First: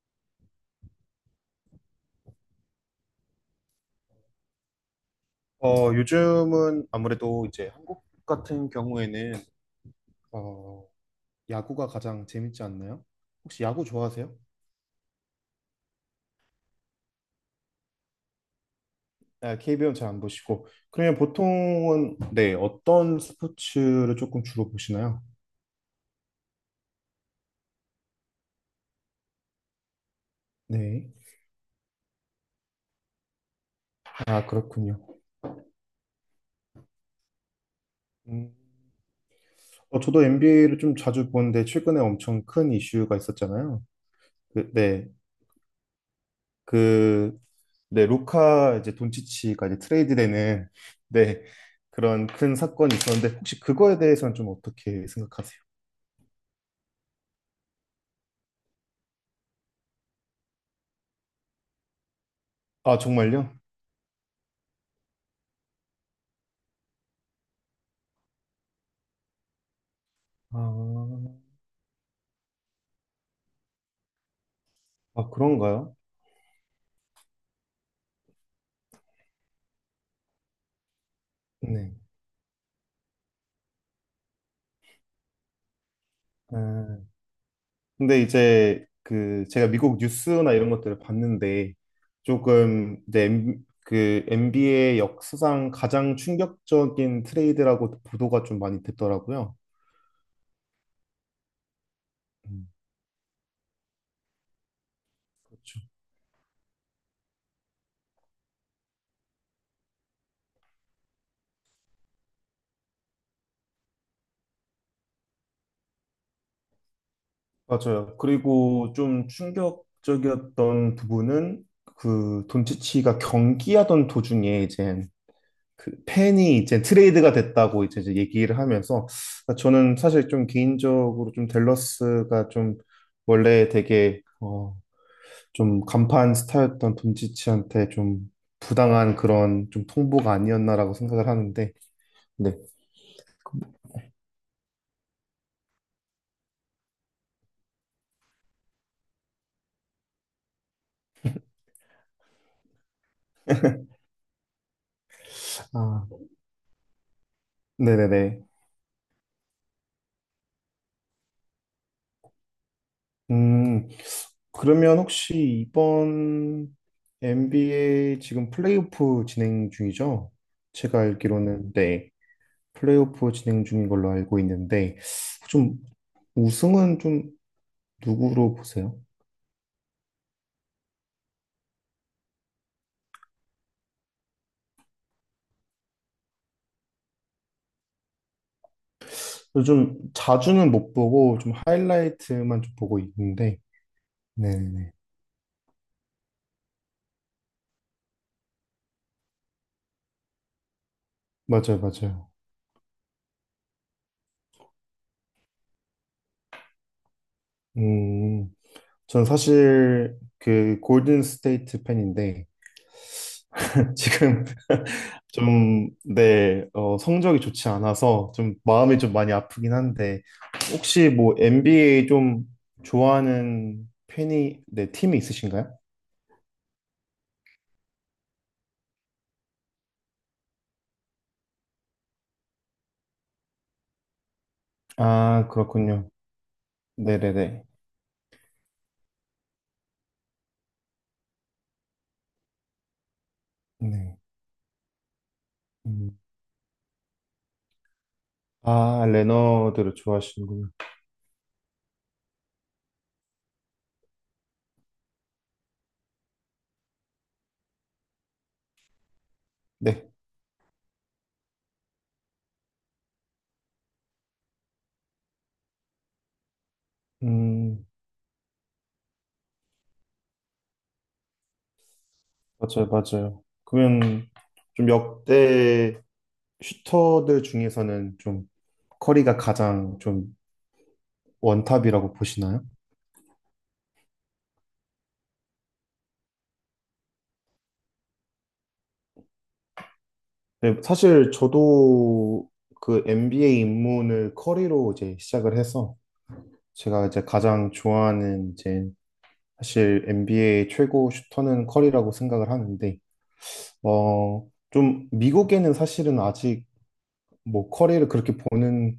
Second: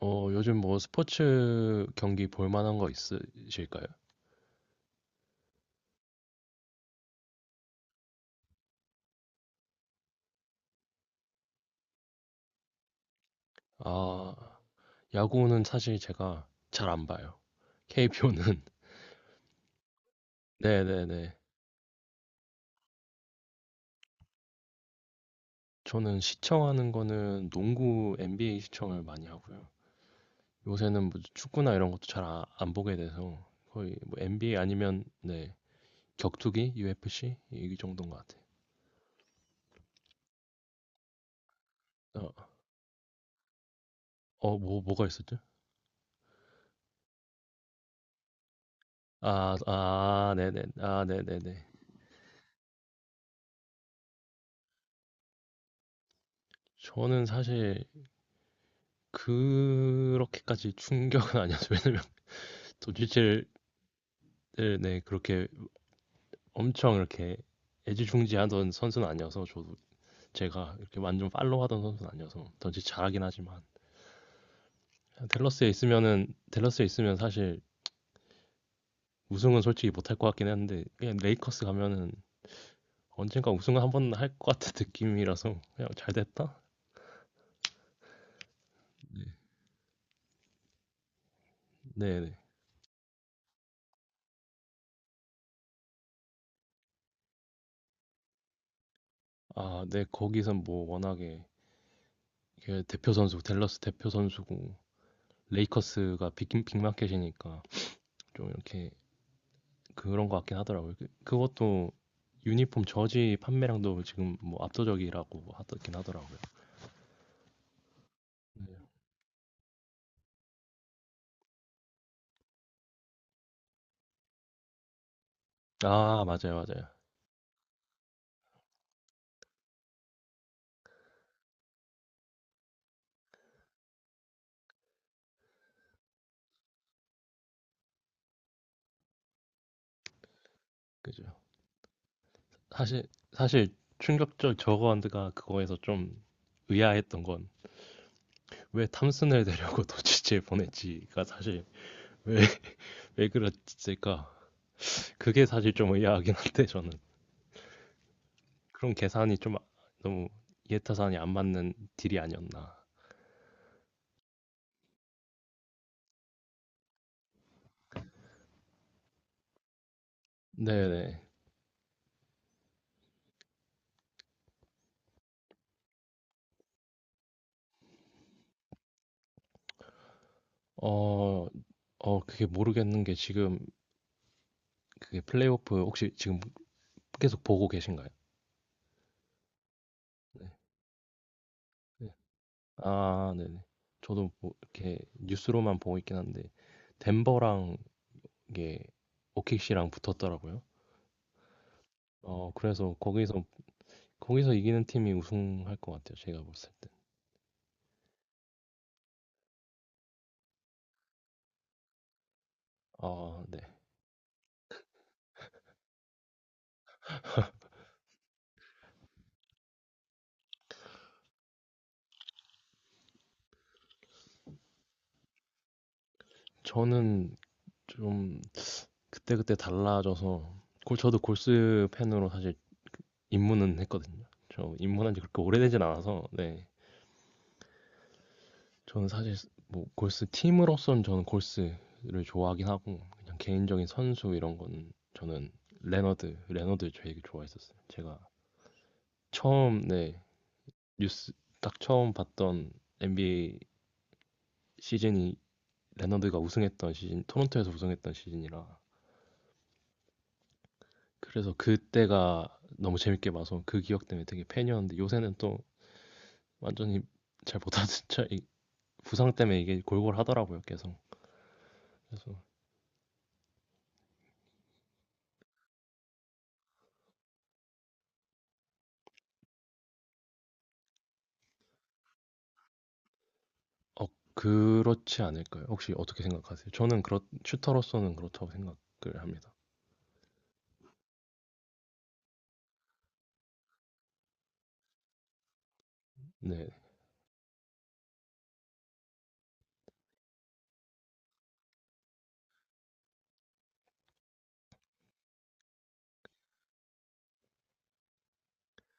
요즘 뭐 스포츠 경기 볼 만한 거 있으실까요? 요즘은 아무래도 이제 한국 같은 경우에는 어, 야구가 가장 재밌지 않나요? 혹시 야구 아, 좋아하세요? 야구는 사실 제가 잘 안 봐요. KPO 는 아, KBO는 잘 안 보시고. 그러면 네네네. 보통은 네, 어떤 스포츠를 조금 주로 보시나요? 저는 시청하는 거는 농구 NBA 시청을 많이 하고요. 네. 요새는 뭐 축구나 이런 것도 잘 안 보게 돼서 거의 뭐 아, NBA 그렇군요. 아니면 네, 격투기, UFC 이 정도인 것 같아요. 음, 저도 NBA를 좀 자주 보는데 최근에 어, 엄청 큰 이슈가 있었잖아요. 뭐가 네. 있었죠? 그, 네, 루카 이제 아, 돈치치가 이제 아, 네네. 트레이드되는 아, 네, 네네네. 그런 큰 사건이 있었는데 혹시 그거에 대해서는 좀 어떻게 생각하세요? 저는 사실 그렇게까지 충격은 아니었어요. 왜냐면 아, 도지체를 정말요? 네, 네, 그렇게 엄청 이렇게 애지중지하던 선수는 아니어서 저도 아, 제가 이렇게 완전 팔로우하던 선수는 아니어서 던지 잘하긴 하지만 아 그런가요? 댈러스에 있으면 사실 우승은 솔직히 못할 것 같긴 했는데 그냥 레이커스 네. 가면은 언젠가 우승을 한번 할 것 같은 느낌이라서 그냥 잘 됐다. 아, 근데 이제 그 제가 미국 뉴스나 이런 것들을 봤는데 네네. 조금 이제 그 NBA 역사상 가장 충격적인 트레이드라고 보도가 좀 많이 됐더라고요. 아, 네, 거기선 뭐 워낙에 음, 이게 대표 선수 댈러스 대표 선수고 그렇죠. 레이커스가 빅 빅마켓이니까 좀 이렇게 그런 것 같긴 하더라고요. 그것도 유니폼 저지 판매량도 지금 뭐 압도적이라고 하긴 하더라고요. 맞아요. 네. 그리고 좀 충격적이었던 부분은 그 돈치치가 경기하던 도중에 이제 그 아, 맞아요, 팬이 이제 맞아요. 트레이드가 됐다고 이제 얘기를 하면서 아, 저는 사실 좀 개인적으로 좀 댈러스가 좀 원래 되게 좀 간판 스타였던 돈치치한테 좀 부당한 그런 좀 통보가 아니었나라고 그죠. 생각을 하는데 네. 사실, 사실 충격적 저거한드가 그거에서 좀 의아했던 건 왜 탐슨을 데려고 도치치에 보냈지가 사실 왜, 왜 그랬을까? 그게 사실 좀 아, 의아하긴 한데 저는 네네네. 그런 계산이 좀 너무 이해타산이 안 맞는 딜이 아니었나. 음, 그러면 혹시 이번 NBA 지금 플레이오프 진행 중이죠? 제가 네네. 알기로는 네, 플레이오프 진행 중인 걸로 알고 있는데 좀 우승은 좀 누구로 보세요? 어, 그게 모르겠는 게 지금 그게 플레이오프 혹시 지금 계속 보고 계신가요? 요즘 네. 자주는 못 보고 좀 네. 하이라이트만 좀 보고 아, 있는데 네네. 저도 뭐 네네네 이렇게 뉴스로만 보고 있긴 한데 덴버랑 이게 오키시랑 붙었더라고요. 맞아요 맞아요 그래서 거기서 이기는 팀이 우승할 것 같아요. 제가 봤을 때. 음, 전 사실 그 골든 스테이트 팬인데 아, 네. 지금 좀, 네, 성적이 좋지 않아서 좀 마음이 좀 많이 아프긴 한데, 혹시 뭐 NBA 좀 좋아하는 팬이, 네, 팀이 있으신가요? 저는 좀 그때그때 달라져서 골 저도 골스 팬으로 사실 입문은 했거든요. 저 입문한 지 그렇게 아, 오래되진 그렇군요. 않아서 네. 네네네. 저는 사실 뭐 골스 팀으로서는 저는 골스를 좋아하긴 하고 그냥 개인적인 네. 선수 이런 건 저는 음. 레너드 되게 좋아했었어요. 제가 아, 처음 레너드를 네 좋아하시는군요. 뉴스 딱 처음 봤던 NBA 시즌이 레너드가 우승했던 시즌 토론토에서 우승했던 시즌이라 네. 그래서 그때가 너무 재밌게 봐서 그 기억 때문에 되게 팬이었는데 요새는 또 완전히 잘 음, 못하는 차 부상 때문에 이게 골골하더라고요 계속 그래서 맞아요, 맞아요. 그러면 좀 역대 슈터들 중에서는 좀 커리가 가장 좀 원탑이라고 보시나요? 어 그렇지 않을까요? 혹시 어떻게 생각하세요? 저는 그렇 슈터로서는 그렇다고 생각을 합니다. 네, 사실 저도 그 NBA 입문을 커리로 이제 시작을 해서 네. 제가 이제 가장 좋아하는 이제 사실 NBA 최고 슈터는 커리라고 생각을 하는데 좀 미국에는 사실은 아직 뭐 커리를 그렇게 보는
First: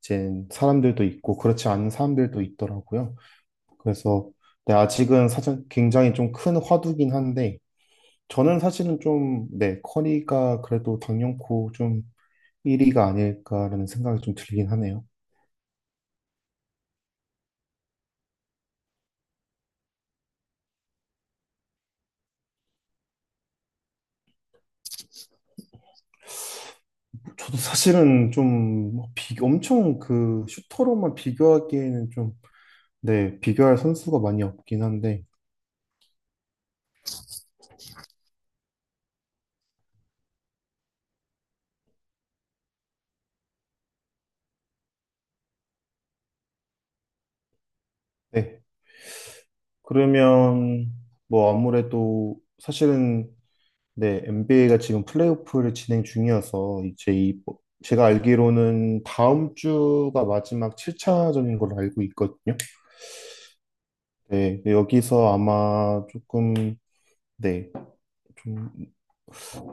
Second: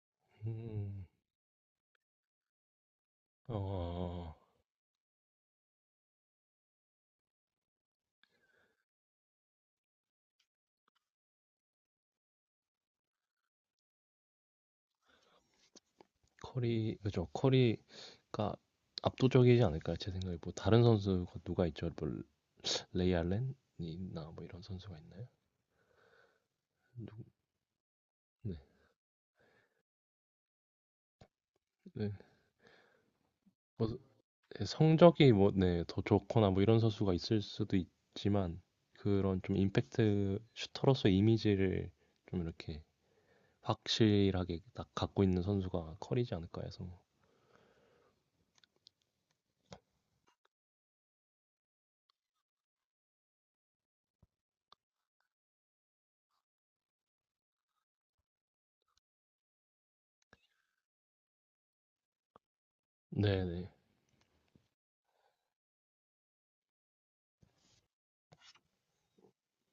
이제 사람들도 음. 있고 그렇지 않은 사람들도 있더라고요. 그래서 어 네, 아직은 사실 굉장히 좀 큰 화두긴 한데 저는 사실은 좀 네, 커리가 그래도 당연코 좀 1위가 아닐까라는 생각이 좀 들긴 하네요. 커리 그죠. 커리가 압도적이지 않을까요? 제 생각에 뭐 다른 선수가 누가 있죠? 뭐 레이 알렌이나 뭐 이런 선수가 있나요? 누구 저도 사실은 네. 좀 엄청 그 슈터로만 네. 비교하기에는 좀, 네, 비교할 뭐 선수가 많이 네, 없긴 한데, 성적이 뭐 네, 더 좋거나 뭐 이런 선수가 있을 수도 있지만 그런 좀 임팩트 슈터로서 이미지를 좀 이렇게 확실하게 딱 갖고 있는 선수가 커리지 않을까 해서. 네. 그러면 뭐 아무래도 사실은 네, NBA가 지금 플레이오프를 진행 중이어서 이제 이 뭐, 제가 알기로는 다음 주가 마지막 7차전인 걸로 알고 있거든요. 네네. 네, 여기서 아마 조금 네, 좀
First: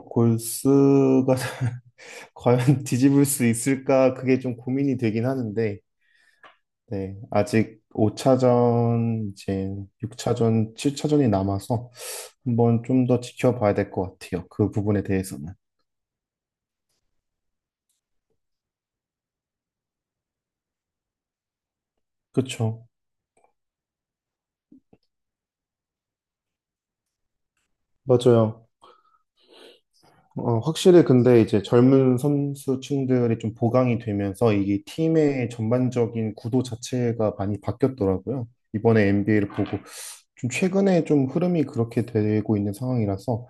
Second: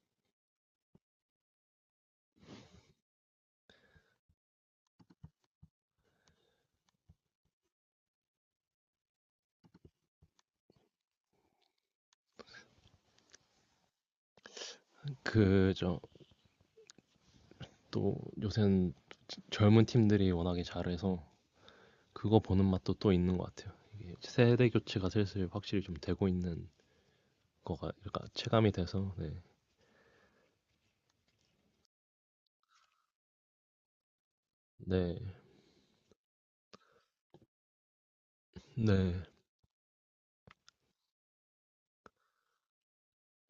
골스가 과연 뒤집을 수 있을까? 그게 좀 고민이 되긴 하는데, 네, 아직 5차전, 이제 6차전, 7차전이 남아서 한번 좀 더 지켜봐야 될 것 같아요. 그 부분에 대해서는. 그저 또 요새는 젊은 팀들이 워낙에 잘해서 그거 보는 그쵸. 맛도 또 있는 것 같아요. 이게 세대 교체가 슬슬 확실히 좀 되고 있는 거가 그러니까 맞아요. 체감이 돼서 네. 확실히 근데 이제 젊은 선수층들이 좀 보강이 되면서 이게 네. 팀의 전반적인 구도 자체가 많이 바뀌었더라고요. 이번에 네. NBA를 보고 좀 최근에 좀 흐름이 그렇게 되고 있는 상황이라서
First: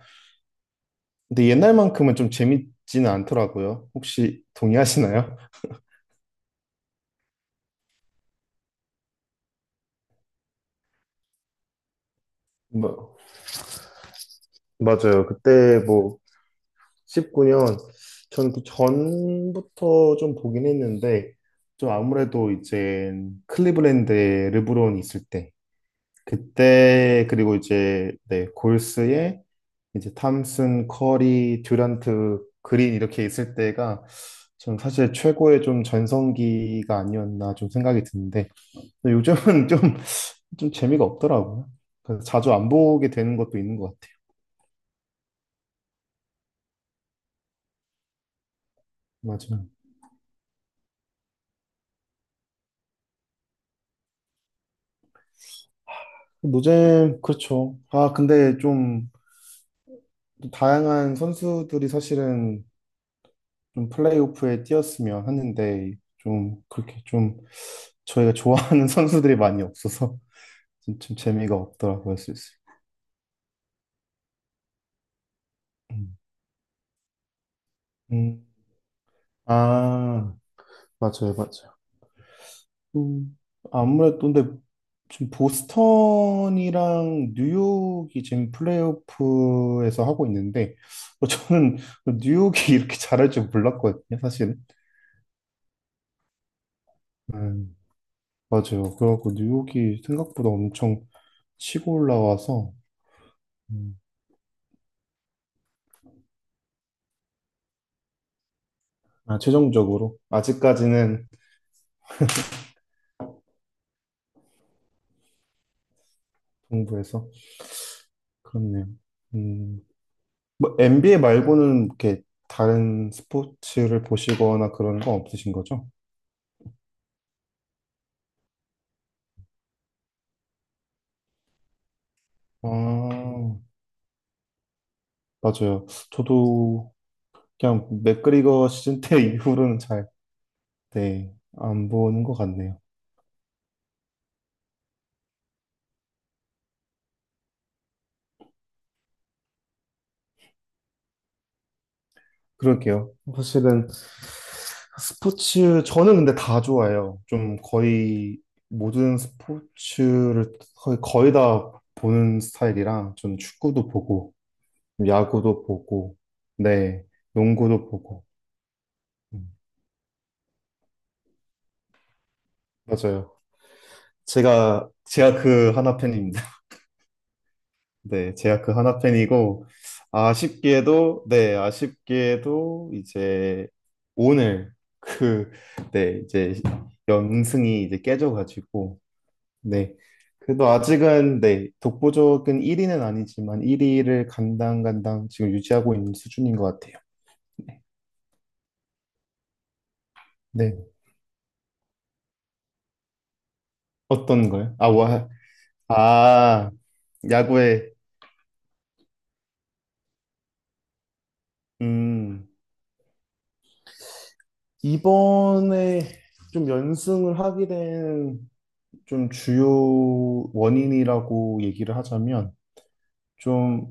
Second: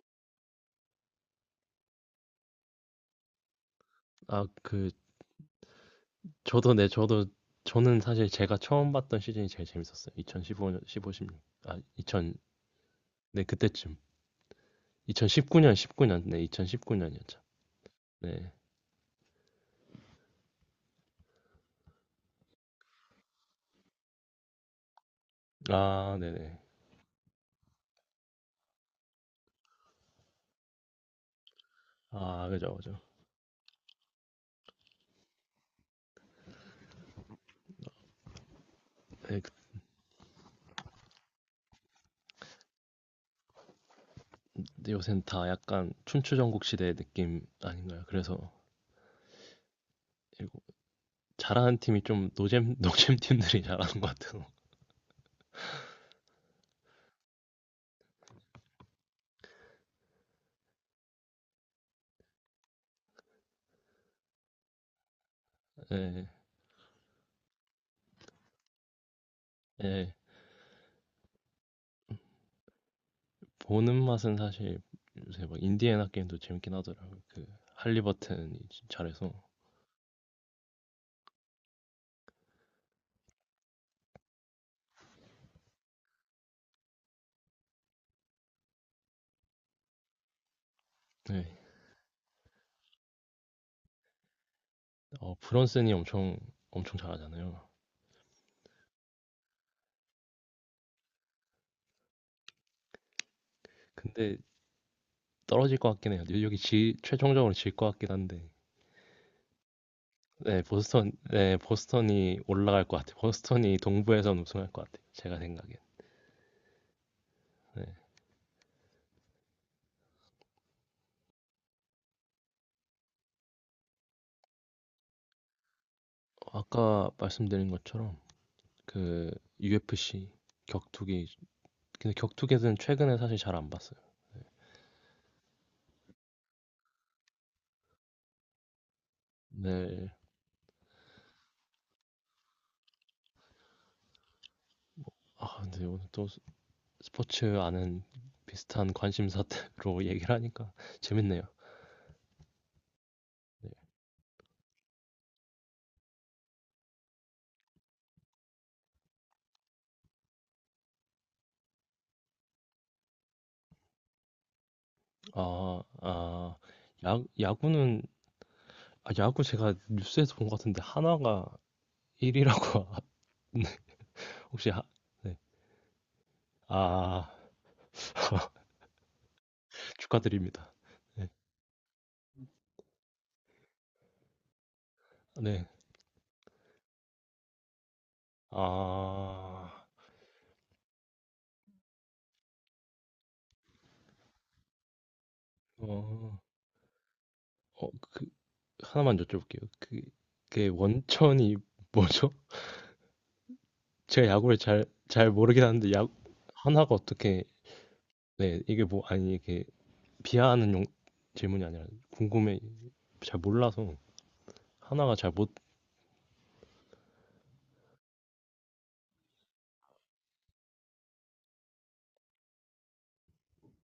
근데 옛날만큼은 좀 재밌지는 않더라고요. 혹시 아, 그 동의하시나요? 저도 네, 저도 저는 사실 제가 처음 봤던 시즌이 제일 재밌었어요. 2015년 15, 십육 아, 2000 뭐, 네, 그때쯤. 맞아요. 2019년 그때 뭐 19년. 네, 2019년이었죠. 19년 저는 네. 그 전부터 좀 보긴 했는데 좀 아무래도 이제 클리블랜드에 르브론 있을 때 아, 네네. 그때 그리고 이제 네 골스에 이제 탐슨, 커리, 듀란트, 아, 그죠, 그린 그죠. 이렇게 있을 때가 전 사실 최고의 좀 전성기가 아니었나 좀 생각이 드는데 근데 네, 요즘은 좀 재미가 없더라고요. 그래서 자주 안 보게 되는 것도 있는 것 같아요. 요새는 다 약간 춘추전국 시대 느낌 아닌가요? 그래서 맞아요. 이거 잘하는 팀이 좀 노잼, 노잼 팀들이 잘하는 것 같아요. 노잼, 그렇죠. 아, 근데 좀 다양한 선수들이 사실은 좀 플레이오프에 뛰었으면 하는데 예, 좀 그렇게 좀 저희가 좋아하는 선수들이 많이 예. 없어서 좀 재미가 없더라고요, 슬슬. 보는 맛은 사실 요새 막 인디애나 음. 게임도 재밌긴 하더라고요. 그 음. 할리버튼이 잘해서. 아, 맞아요, 맞아요. 음, 아무래도 근데 지금 보스턴이랑 뉴욕이 지금 플레이오프에서 하고 있는데 네. 저는 그 뉴욕이 이렇게 잘할 줄 몰랐거든요, 사실은. 브런슨이 엄청, 엄청 잘하잖아요. 음, 맞아요. 그래갖고 뉴욕이 생각보다 엄청 치고 올라와서 음, 근데 떨어질 것 같긴 해요. 뉴욕이 최종적으로 질 것 같긴 한데. 아, 최종적으로 네, 보스턴, 아직까지는 네, 보스턴이 올라갈 것 같아요. 보스턴이 동부에선 우승할 것 같아요. 제가 생각엔. 동부에서 네. 그렇네요. 음, 뭐 NBA 말고는 이렇게 다른 스포츠를 보시거나 그런 거 없으신 거죠? 아까 말씀드린 것처럼 그 UFC 격투기 근데 아, 격투기는 최근에 사실 잘 안 봤어요. 맞아요. 저도 그냥 맥그리거 시즌 때 이후로는 잘, 네. 네, 안 보는 것 같네요. 아, 근데 오늘 또 스포츠 아는 비슷한 관심사로 얘기를 하니까 재밌네요. 그럴게요. 네. 사실은 스포츠, 저는 근데 다 좋아요 좀 거의 모든 스포츠를 거의 다 보는 스타일이라 전 축구도 보고, 야구도 아, 보고, 아, 네, 농구도 야구는 보고. 아, 야구 음, 제가 뉴스에서 본 것 같은데 한화가 1위라고 맞아요. 혹시 하, 네. 제가 그 하나 팬입니다. 아, 네, 제가 그 하나 팬이고, 축하드립니다. 아쉽게도, 네. 네, 아쉽게도 이제 오늘 그, 네. 네, 이제 연승이 이제 깨져가지고, 아, 네. 그래도 아직은, 네, 독보적인 1위는 아니지만 1위를 간당간당 지금 유지하고 있는 어, 수준인 것 같아요. 네. 그, 하나만 여쭤볼게요. 그게 네. 원천이 뭐죠? 제가 어떤 야구를 거요? 잘, 아, 와, 잘 모르긴 하는데, 아, 하나가 어떻게, 야구에, 네, 이게 뭐, 아니, 이게 비하하는 질문이 아니라, 음, 궁금해, 잘 몰라서, 하나가 잘 못, 이번에 좀 연승을 하게 된 좀 주요 원인이라고 얘기를 하자면 좀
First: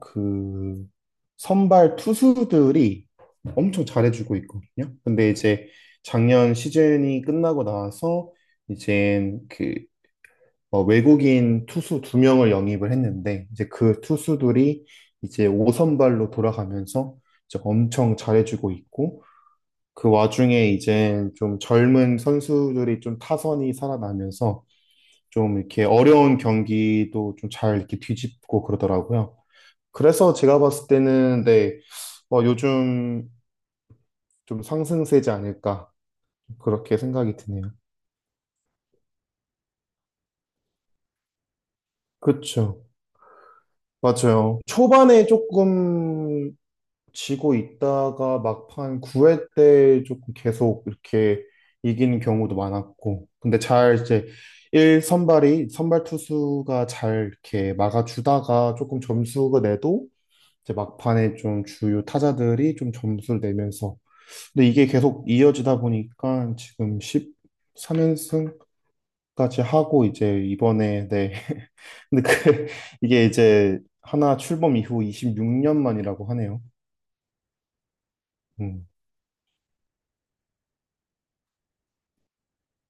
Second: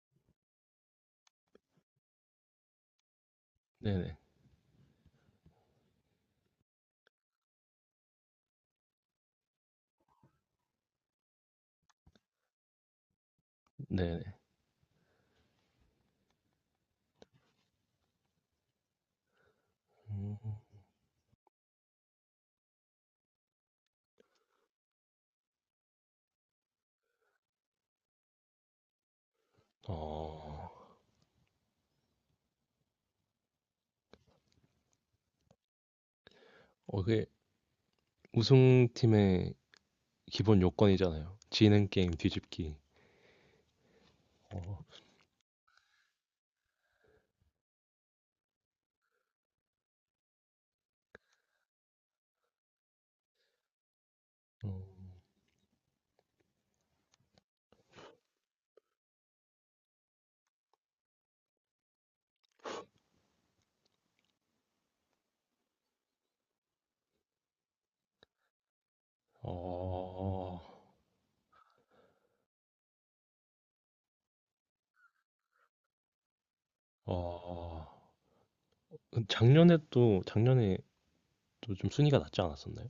그 선발 투수들이 엄청 네네, 잘해주고 있거든요. 근데 이제 작년 시즌이 끝나고 나서 이제 그 외국인 투수 두 명을 영입을 했는데 이제 그 네네. 투수들이 이제 5선발로 돌아가면서 이제 엄청 잘해주고 있고 그 와중에 이제 좀 젊은 선수들이 좀 타선이 살아나면서 좀 이렇게 어려운 경기도 좀 잘 이렇게 뒤집고 그러더라고요. 그래서 제가 어, 봤을 때는 네, 요즘 좀 상승세지 않을까 그렇게 그게 생각이 드네요. 우승팀의 기본 요건이잖아요. 지는 게임 뒤집기. 그렇죠. 맞아요. 초반에 조금 지고 있다가 막판 9회 때 조금 계속 이렇게 이기는 경우도 많았고 근데 잘 이제 어, 1선발이 선발 투수가 잘 이렇게 막아주다가 조금 점수가 내도 이제 막판에 좀 주요 타자들이 좀 점수를 내면서 근데 이게 계속 이어지다 보니까 지금 13연승까지 하고 이제 어, 이번에 네 근데 그 이게 이제 하나 출범 이후 26년 만이라고 하네요. 어. 어. 음. 작년에 또 좀 순위가 낮지 않았었나요?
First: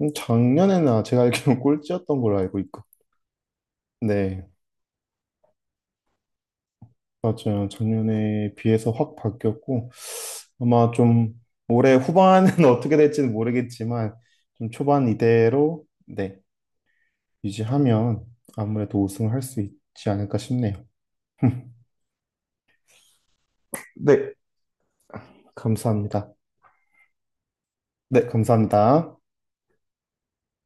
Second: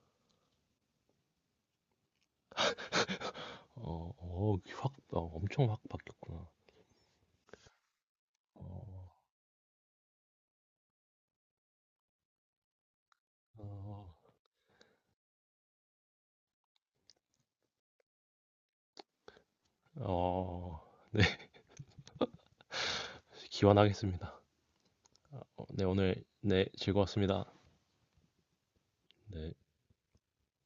작년에나 제가 알기로는 꼴찌였던 걸로 알고 있고 어, 네 어, 엄청 확 바뀌었구나. 맞아요. 작년에 비해서 어, 확 바뀌었고 아마 좀 올해 후반은 어떻게 될지는 어, 모르겠지만 좀 초반 이대로 네 유지하면 아무래도 우승을 할 수 있지 않을까 어, 싶네요. 네, 네, 기원하겠습니다. 어, 네, 오늘, 감사합니다. 네, 즐거웠습니다. 네, 감사합니다. 네.